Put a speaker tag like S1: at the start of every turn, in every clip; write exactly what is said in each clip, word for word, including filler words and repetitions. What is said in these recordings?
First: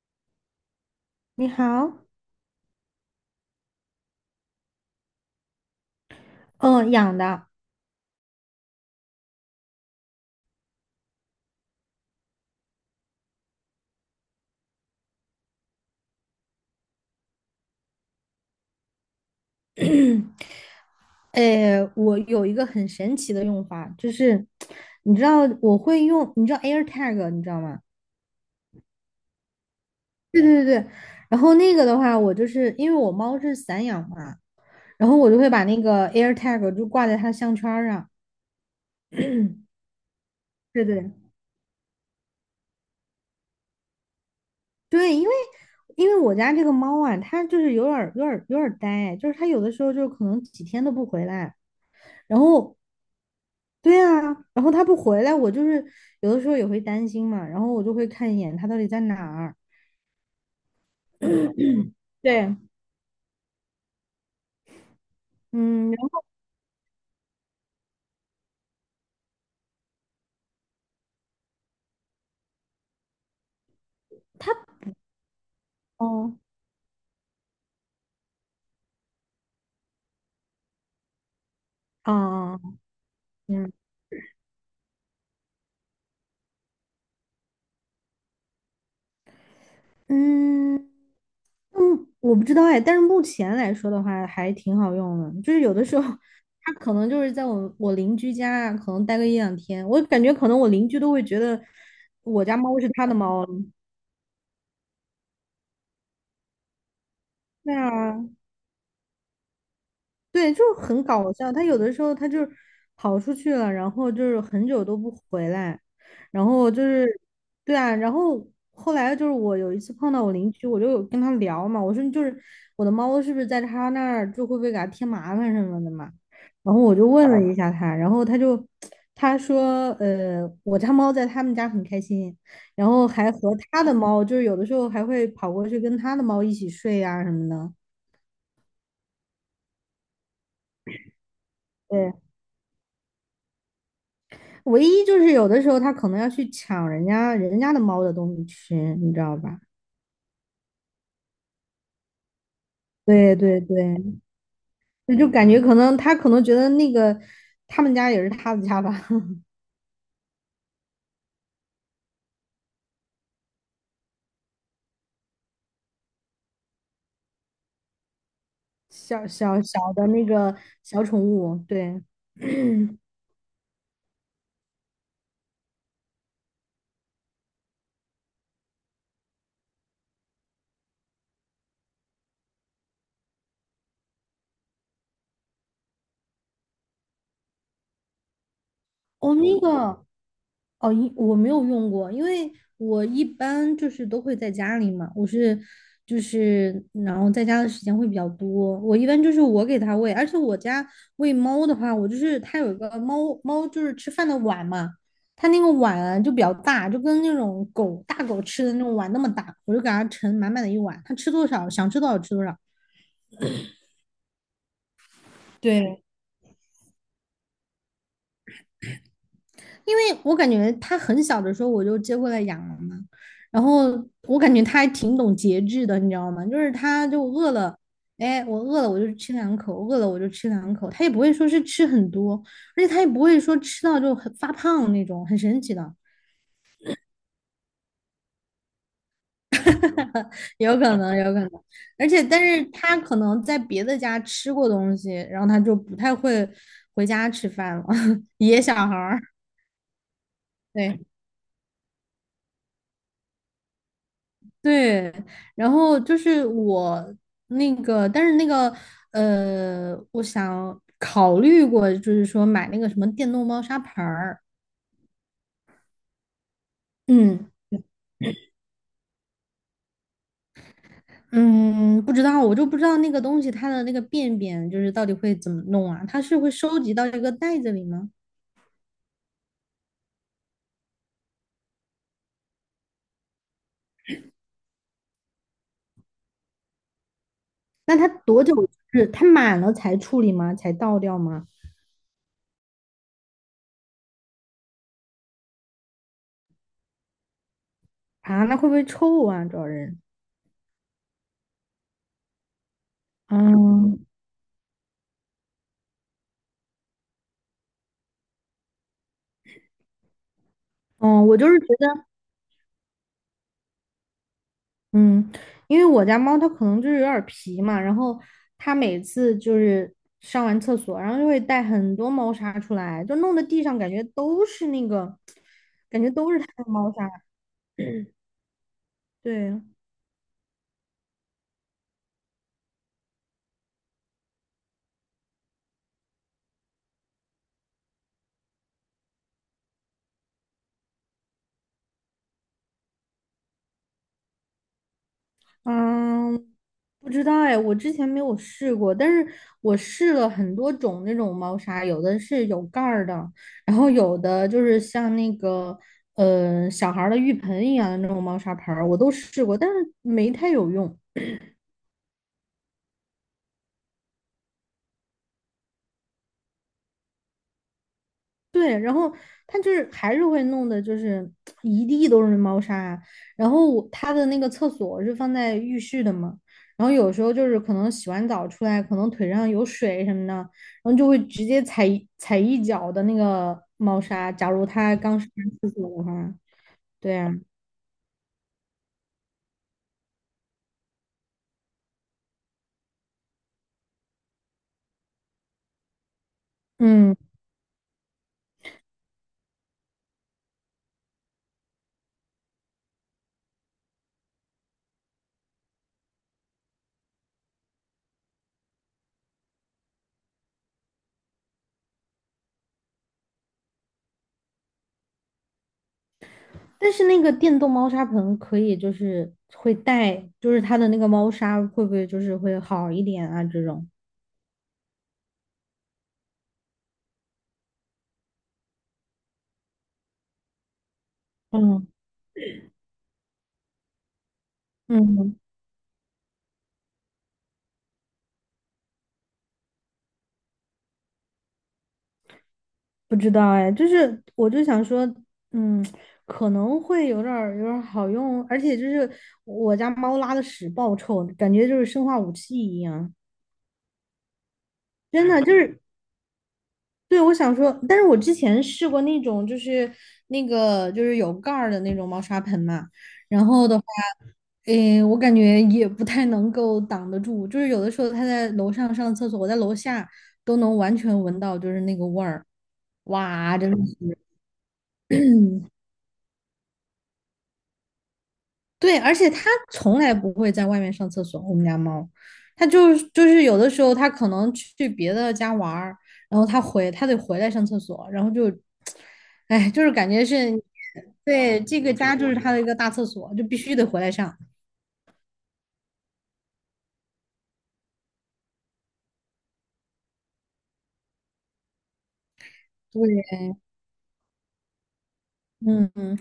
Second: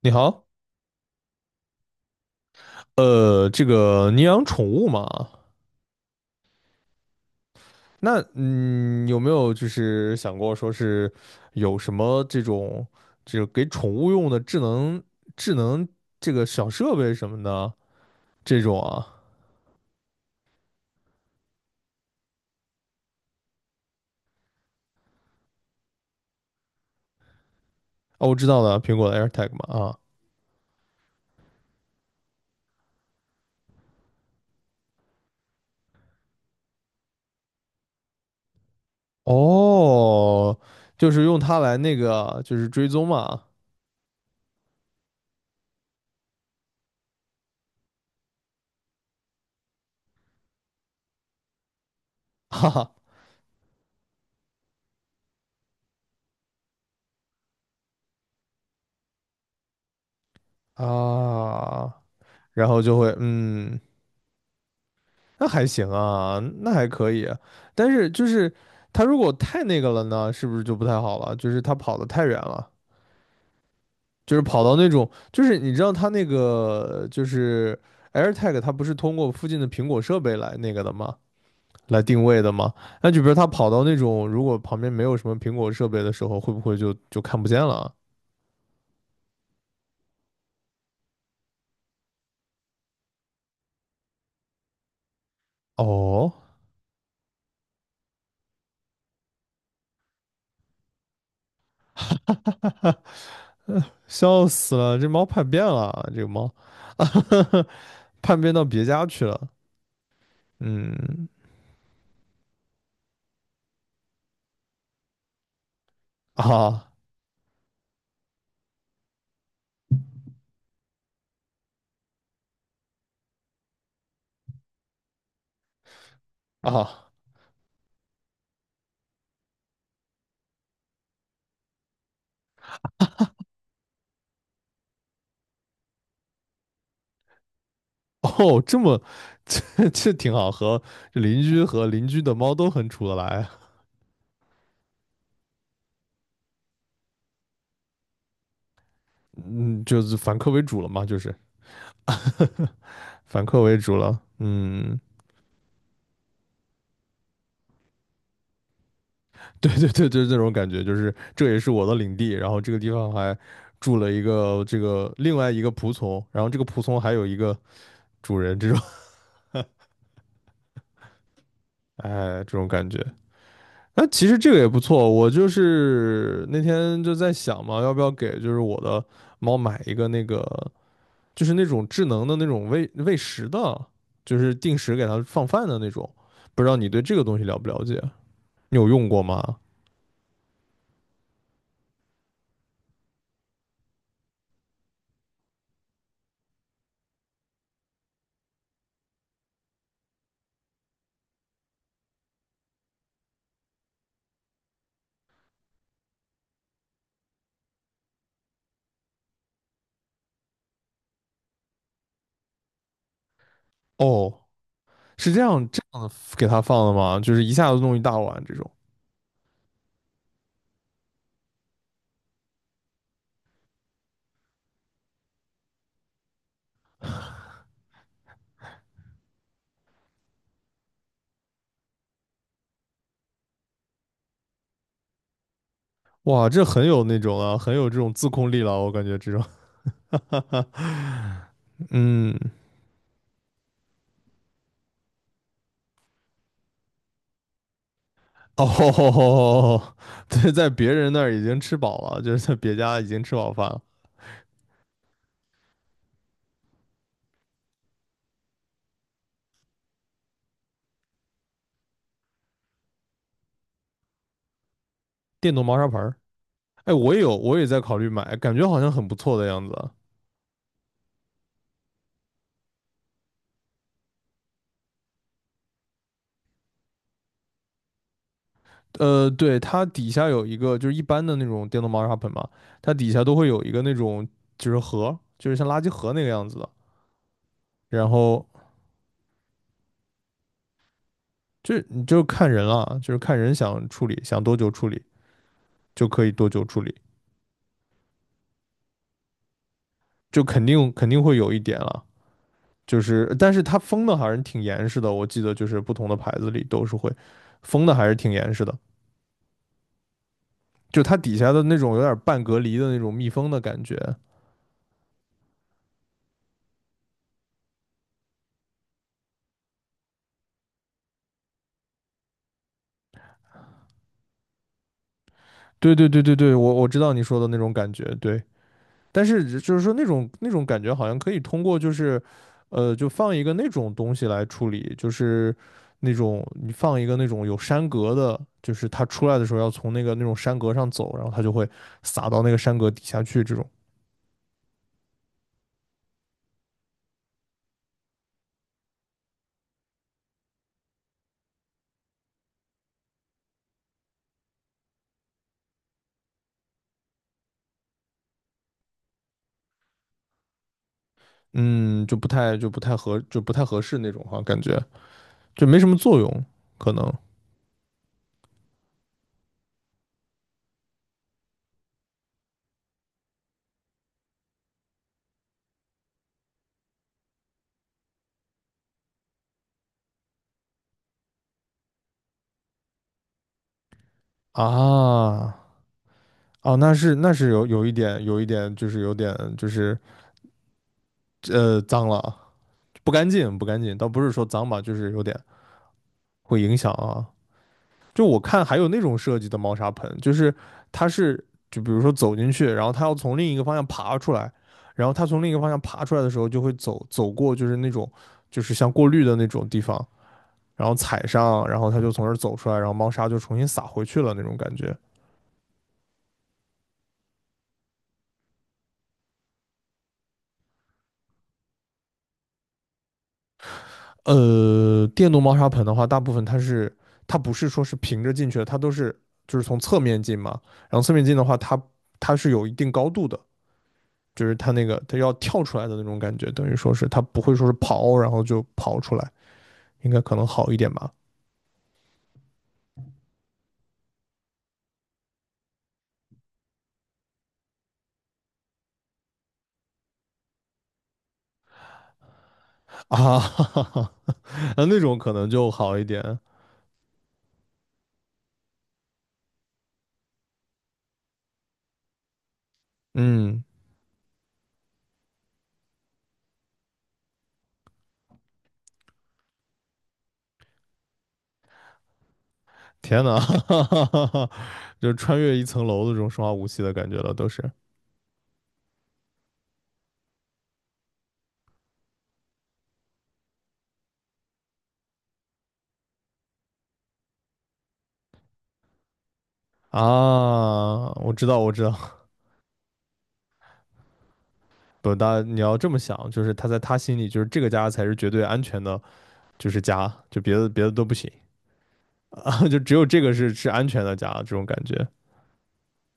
S1: 你好，
S2: 你好。
S1: 呃，这个你养宠物嘛？
S2: 嗯，养的。
S1: 那嗯，有没有就是想过说是有什么这种就是给宠物用的智能智能这个小设备什么的这种啊？
S2: 诶，我有一个很神奇的用法，就是你知道我会用，你知道 AirTag，你知道吗？
S1: 哦，我知道了，苹果的 AirTag 嘛啊。
S2: 对对对对。然后那个的话，我就是因为我猫是散养嘛，然后我就会把那个 AirTag 就挂在它的项圈儿上。
S1: 哦，
S2: 对
S1: 就
S2: 对
S1: 是用它来那个就是追踪嘛。
S2: 对，因为因为我家这个猫啊，它就是有点儿有点儿有点儿呆，就是它有的时候就可能几天都不回来，然
S1: 哈
S2: 后
S1: 哈
S2: 对啊。然后他不回来，我就是有的时候也会担心嘛，然后我就会看一眼他到底在哪儿。
S1: 啊，
S2: 对，
S1: 然后就会嗯。那还行
S2: 嗯，然后
S1: 啊，那还可以。但是就是他如果太那个了呢，是不是就不太好了？就是他跑得太远了，就是
S2: 他
S1: 跑到那种，就是你知道他那
S2: 哦，
S1: 个就是 AirTag，它不是通过附近的苹果设备来那个的吗？来定位的
S2: 啊，
S1: 吗？那就比如他跑
S2: 嗯
S1: 到那种如果旁边没有什么苹果设备的时候，会不会就就看不见了啊？
S2: 嗯嗯，我不知道哎，但是目前来说的话还挺好用的，就是有的时候
S1: 哦。
S2: 他可能就是在我我邻居家啊可能待个一两天，我感觉可能我邻居都会觉得我家猫是他的猫了。
S1: 哎，笑死了，这猫叛变了，这个猫，
S2: 对啊。
S1: 叛变到别家去了。
S2: 对，就是很
S1: 嗯，
S2: 搞笑。他有的时候他就是跑出去了，然后就是很久都不回来，然后就
S1: 啊。
S2: 是，对啊。然后后来就是我有一次碰到我邻居，我就有跟他聊嘛，我说就是我的猫是不是在他那儿就会不会给他添麻烦什么的嘛，然后我就
S1: 啊，
S2: 问了一下他，然后他就他说呃我家猫在他们家很开心，然后还和他的猫就是有的时候还会跑过去跟他的猫一起睡啊什么的。
S1: 哦，这么 这这挺好，和这邻居和邻
S2: 对。
S1: 居的猫都很处得来啊。
S2: 唯一就是有的时候它可能要去抢人家人家的猫的东西吃，你知道吧？
S1: 嗯，就是反客为主了嘛，就是
S2: 对
S1: 反
S2: 对
S1: 客为主
S2: 对，
S1: 了。嗯，
S2: 那就感觉可能它可能觉得那个他们家也是他的家吧。
S1: 对对对，就是这种感觉，就是这也是我的领地，然后这个地方还住了一个这个另外一个仆从，然后这个仆从还有一个主人，这种
S2: 小小小的那个小宠物，对。
S1: 哎这种感 觉。那其实这个也不错，我就是那天就在想嘛，要不要给就是我的猫买一个那个。就是那种智能的那种喂喂食的，就是定时给它放饭的那种。不知道你对这个东西了不了解？你有用过
S2: 哦，
S1: 吗？
S2: 那个哦，一我没有用过，因为我一般就是都会在家里嘛，我是就是然后在家的时间会比较多，我一般就是我给它喂，而且我家喂猫的话，我就是它有一个猫猫就是吃饭的碗嘛，它那个碗啊就比较大，就跟那种狗大狗吃的那种碗那么大，我就给它盛满满的一碗，它吃多少想吃多少吃多少。
S1: 哦，是这样这
S2: 对。
S1: 样给它放的吗？就是一下子弄一大碗这种。
S2: 因为我感觉他很小的时候我就接过来养了嘛，然后我感觉他还挺懂节制的，你知道吗？就是他就饿了，哎，我饿了我就吃两口，饿了我就吃两口，他也不会说是吃很多，而且他也不会说吃到就很发胖那种，很神奇的。
S1: 哇，这很有那种啊，很有这种自控力了，我感觉这种。
S2: 有可能，有可能。而且，
S1: 嗯，
S2: 但是他可能在别的家吃过东西，然后他就不太会回家吃饭了，野小孩儿，
S1: 哦，对，在别
S2: 对。
S1: 人那儿已经吃饱了，就是在别家已经吃饱饭了。
S2: 对，然后就是我那个，但是那个呃，我想考虑过，就是说买那个什么电动猫砂盆儿。
S1: 电动猫砂盆儿，哎，我也有，
S2: 嗯
S1: 我也在考虑买，感觉好像很不错的样子啊。
S2: 嗯，不知道，我就不知道那个东西它的那个便便就是到底会怎么弄啊？它是会收集到一个袋子里吗？
S1: 呃，对，它底下有一个，就是一般的那种电动猫砂盆嘛，它底下都会有一个那种就是盒，就是像垃圾盒那个样子的。
S2: 那它
S1: 然
S2: 多
S1: 后
S2: 久是它满了才处理吗？才倒掉吗？
S1: 就你就看人了，就是看人想处理，想多久处理就可以多久处理。
S2: 啊，那会不会臭啊？主要人，
S1: 就肯定肯定会有一点了。就是，但是它
S2: 嗯
S1: 封的还是挺严实的，我记得就是不同的牌子里都是会封的，还是挺严实的。就它
S2: 嗯，我
S1: 底
S2: 就
S1: 下
S2: 是觉
S1: 的那种有
S2: 得。
S1: 点半隔离的那种密封的感觉。
S2: 嗯，因为我家猫它可能就是有点儿皮嘛，然后它每次就是上完厕所，然后就会带很多猫砂出来，就弄得地上感觉都是那个
S1: 对对对对对，
S2: 呃
S1: 我
S2: 猫
S1: 我知道
S2: 砂。
S1: 你说的那种感觉，对。但
S2: 对。
S1: 是就是说那种那种感觉好像可以通过就是，呃，就放一个那种东西来处理，就是那种你放一个那种有山格的，就是它出来的时候要从那个那种山格上走，然后它就会撒到那个山格底下去，这种。
S2: 嗯，不知道哎，我之前没有试过，但是我试了很多种那种猫砂，有的是有盖儿的，然后有的就是像那个呃小孩儿的浴盆一样的那种猫砂盆儿，我都试过，但是没太有用。
S1: 嗯，就不太就不太合就不太合适那种哈、感觉就没什么作用，可能
S2: 对，然后它就是还是会弄的，就是一地都是猫砂啊。然后它的那个厕所是放在浴室的嘛，然后有时候就是可能洗完澡出来，可能腿上有水什么的，然后就会直接踩一踩一脚的那个猫砂。假如它刚上完
S1: 啊。
S2: 厕所的话，
S1: 哦，那
S2: 对
S1: 是
S2: 啊，
S1: 那是有有一点有一点就是有点就是呃脏了，啊不干净不干净，倒不是说脏吧，就是有点会影响
S2: 嗯，
S1: 啊。就我看还有那种设计的猫砂盆，就是它是就比如说走进去，然后它要从另一个方向爬出来，然后它从另一个方向爬出来的时候，就会走走过就是那种就是像过滤的那种地方，然后踩上，然后它就从这儿走出来，然后猫砂就重新撒回去了那种感觉。
S2: 但是那个电动猫砂盆可以，就是会带，就是它的那个猫砂会不会就是会好一点啊？这种，
S1: 呃，电动猫砂盆的话，大部分它是它不是说是平着进去的，它都是就是从侧面进嘛，然后侧面进的话，它
S2: 嗯
S1: 它是有一定高度的，就是他那个他
S2: 嗯。
S1: 要跳出来的那种感觉，等于说是他不会说是跑，然后就跑出来，应该可能好一点吧？
S2: 不知道哎，就是我就想说，嗯，可能会有点儿有点儿好用，而且就是我家猫拉的屎爆臭，感觉就是生化武器一样，
S1: 啊，哈哈哈啊那种
S2: 真
S1: 可
S2: 的就
S1: 能就
S2: 是
S1: 好一点。
S2: 对我想说，但是我之前试过那种就是那个就是有盖儿的那种猫砂盆嘛，然后
S1: 嗯，
S2: 的话，嗯，我感觉也不太能够挡得住，就是有的时候它在楼上上厕所，我在楼下都能完全闻到就是那个味儿，
S1: 天呐，
S2: 哇，真的
S1: 哈哈哈
S2: 是。
S1: 哈，就穿越一层楼的这种生化武器的感觉了，都是
S2: 对，而且它从来不会在外面上厕所。我们家猫，它就是就是有的时候它可能去别的家玩儿，然后它回它得回来上厕所，然后就，哎，就是感觉是
S1: 啊。我知
S2: 对
S1: 道，我
S2: 这
S1: 知
S2: 个
S1: 道，
S2: 家就是它的一个大厕所，就必须得回来上。
S1: 不，大你要这么想，就是他在他心里，就是这个家才是绝对安全的，就是家，就别的别的都不行啊，就只有这个
S2: 对，
S1: 是是安全的家，这种感觉。
S2: 嗯嗯，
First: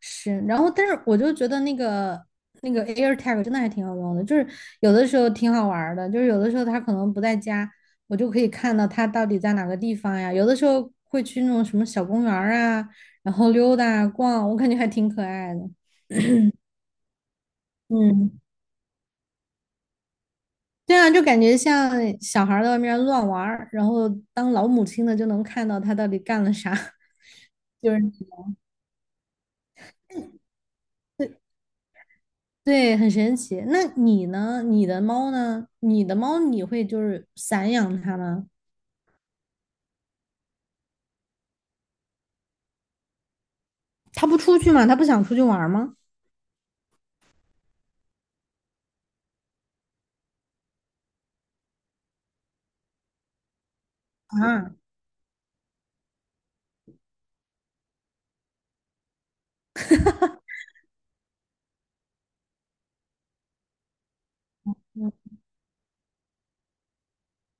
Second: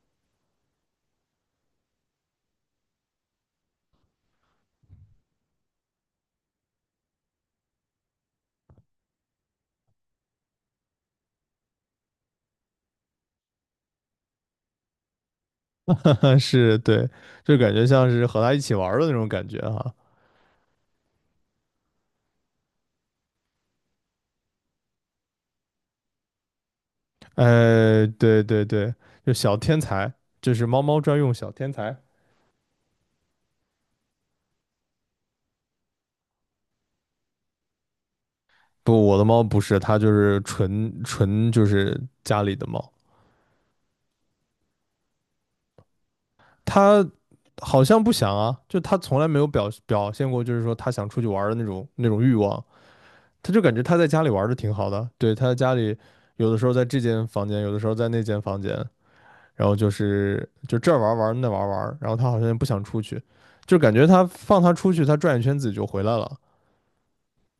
S2: 是，然后但是我就觉得那个那个 AirTag 真的还挺好用的，就是有的时候挺好玩儿的，就是有的时候他可能不在家，我就可以看到他到底在哪个地方呀。有的时候会去那种什么小公园儿啊，然后溜达啊逛，我感觉还挺可爱的。
S1: 但是对，就感觉像是
S2: 嗯，
S1: 和他一起玩儿的那种感觉哈。
S2: 对啊，就感觉像小孩儿在外面乱玩儿然后当老母亲的就能看到他到底干了啥，就是。
S1: 呃，对对对，就小天才，就是猫猫专用小天才。
S2: 对，很神奇。那你呢？你的猫呢？你的猫你会就是散养它吗？
S1: 不，我的猫不是，它就是纯纯就是家里的猫。
S2: 它不出去吗？它不想出去玩吗？
S1: 它好像不想啊，就它从来没有表表现过，就是说它想出去玩儿的那种那种欲望。它就感觉它在家里玩的
S2: 啊，
S1: 挺好的，对，它在家里有的时候在这间房间，有的时候在那间房间，然后就是就这儿玩玩那玩玩，然后他好像也不想出去，就感觉他放他出去，他转一圈自己就回来了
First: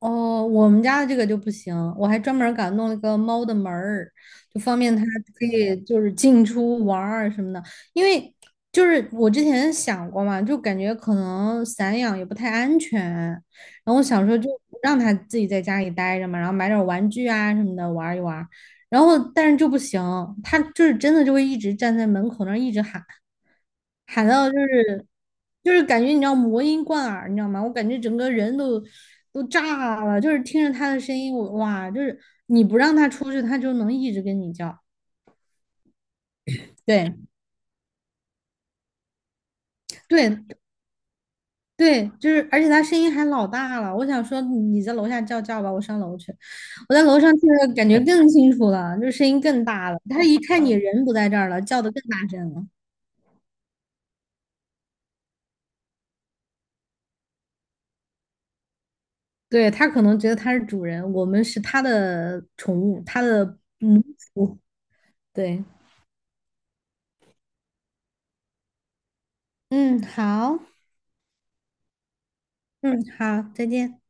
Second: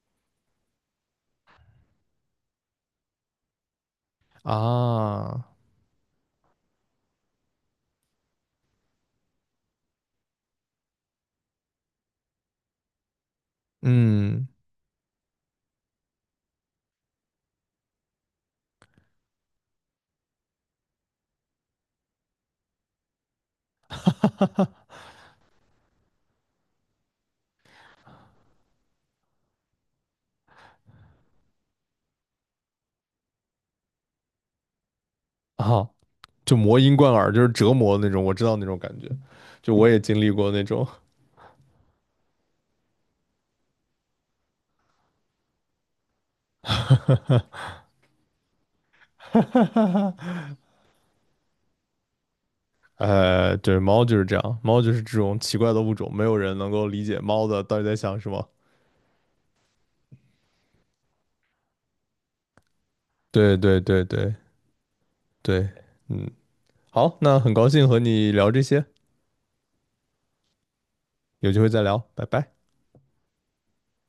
S2: 哦，我们家的这个就不行，我还专门儿给它弄了个猫的门儿，就方便它
S1: 啊。
S2: 可以就是进出玩儿什么的。因为就是我之前想过嘛，就感觉可能散养也不太安全，然后我想说
S1: 嗯
S2: 就让它自己在家里待着嘛，然后买点儿玩具啊什么的玩儿一玩儿然后但是就不行，它就是真的就会一直站在门口那儿一直喊。喊到就是就是感觉你知道魔音贯耳，你知道吗？我感觉整个人都都炸了，就是听着他的声音，我哇，就是你不让他出去，他就能一直跟你叫。
S1: 啊，就魔音贯
S2: 对
S1: 耳，就是折磨那种，我知道那种感觉，就我也经历
S2: 对
S1: 过那种。
S2: 对，就是，而且他声音还老大了。我想说，你在楼下叫叫吧，我上楼去。我在楼上听着感觉更清楚了，就是声音更大了。他一看你人不在这儿了，叫的更大声了。
S1: 呃，对，猫就是这样，猫就是这种奇怪的物种，没有人能够理解猫的到底在想什么。
S2: 对，他可能觉得他是主人，我们是他的宠物，他
S1: 对
S2: 的
S1: 对
S2: 奴
S1: 对对
S2: 仆。对。
S1: 对，嗯，好，那很高兴和你聊这些，
S2: 嗯，好，
S1: 有机会再聊，拜拜。
S2: 嗯，好，再见。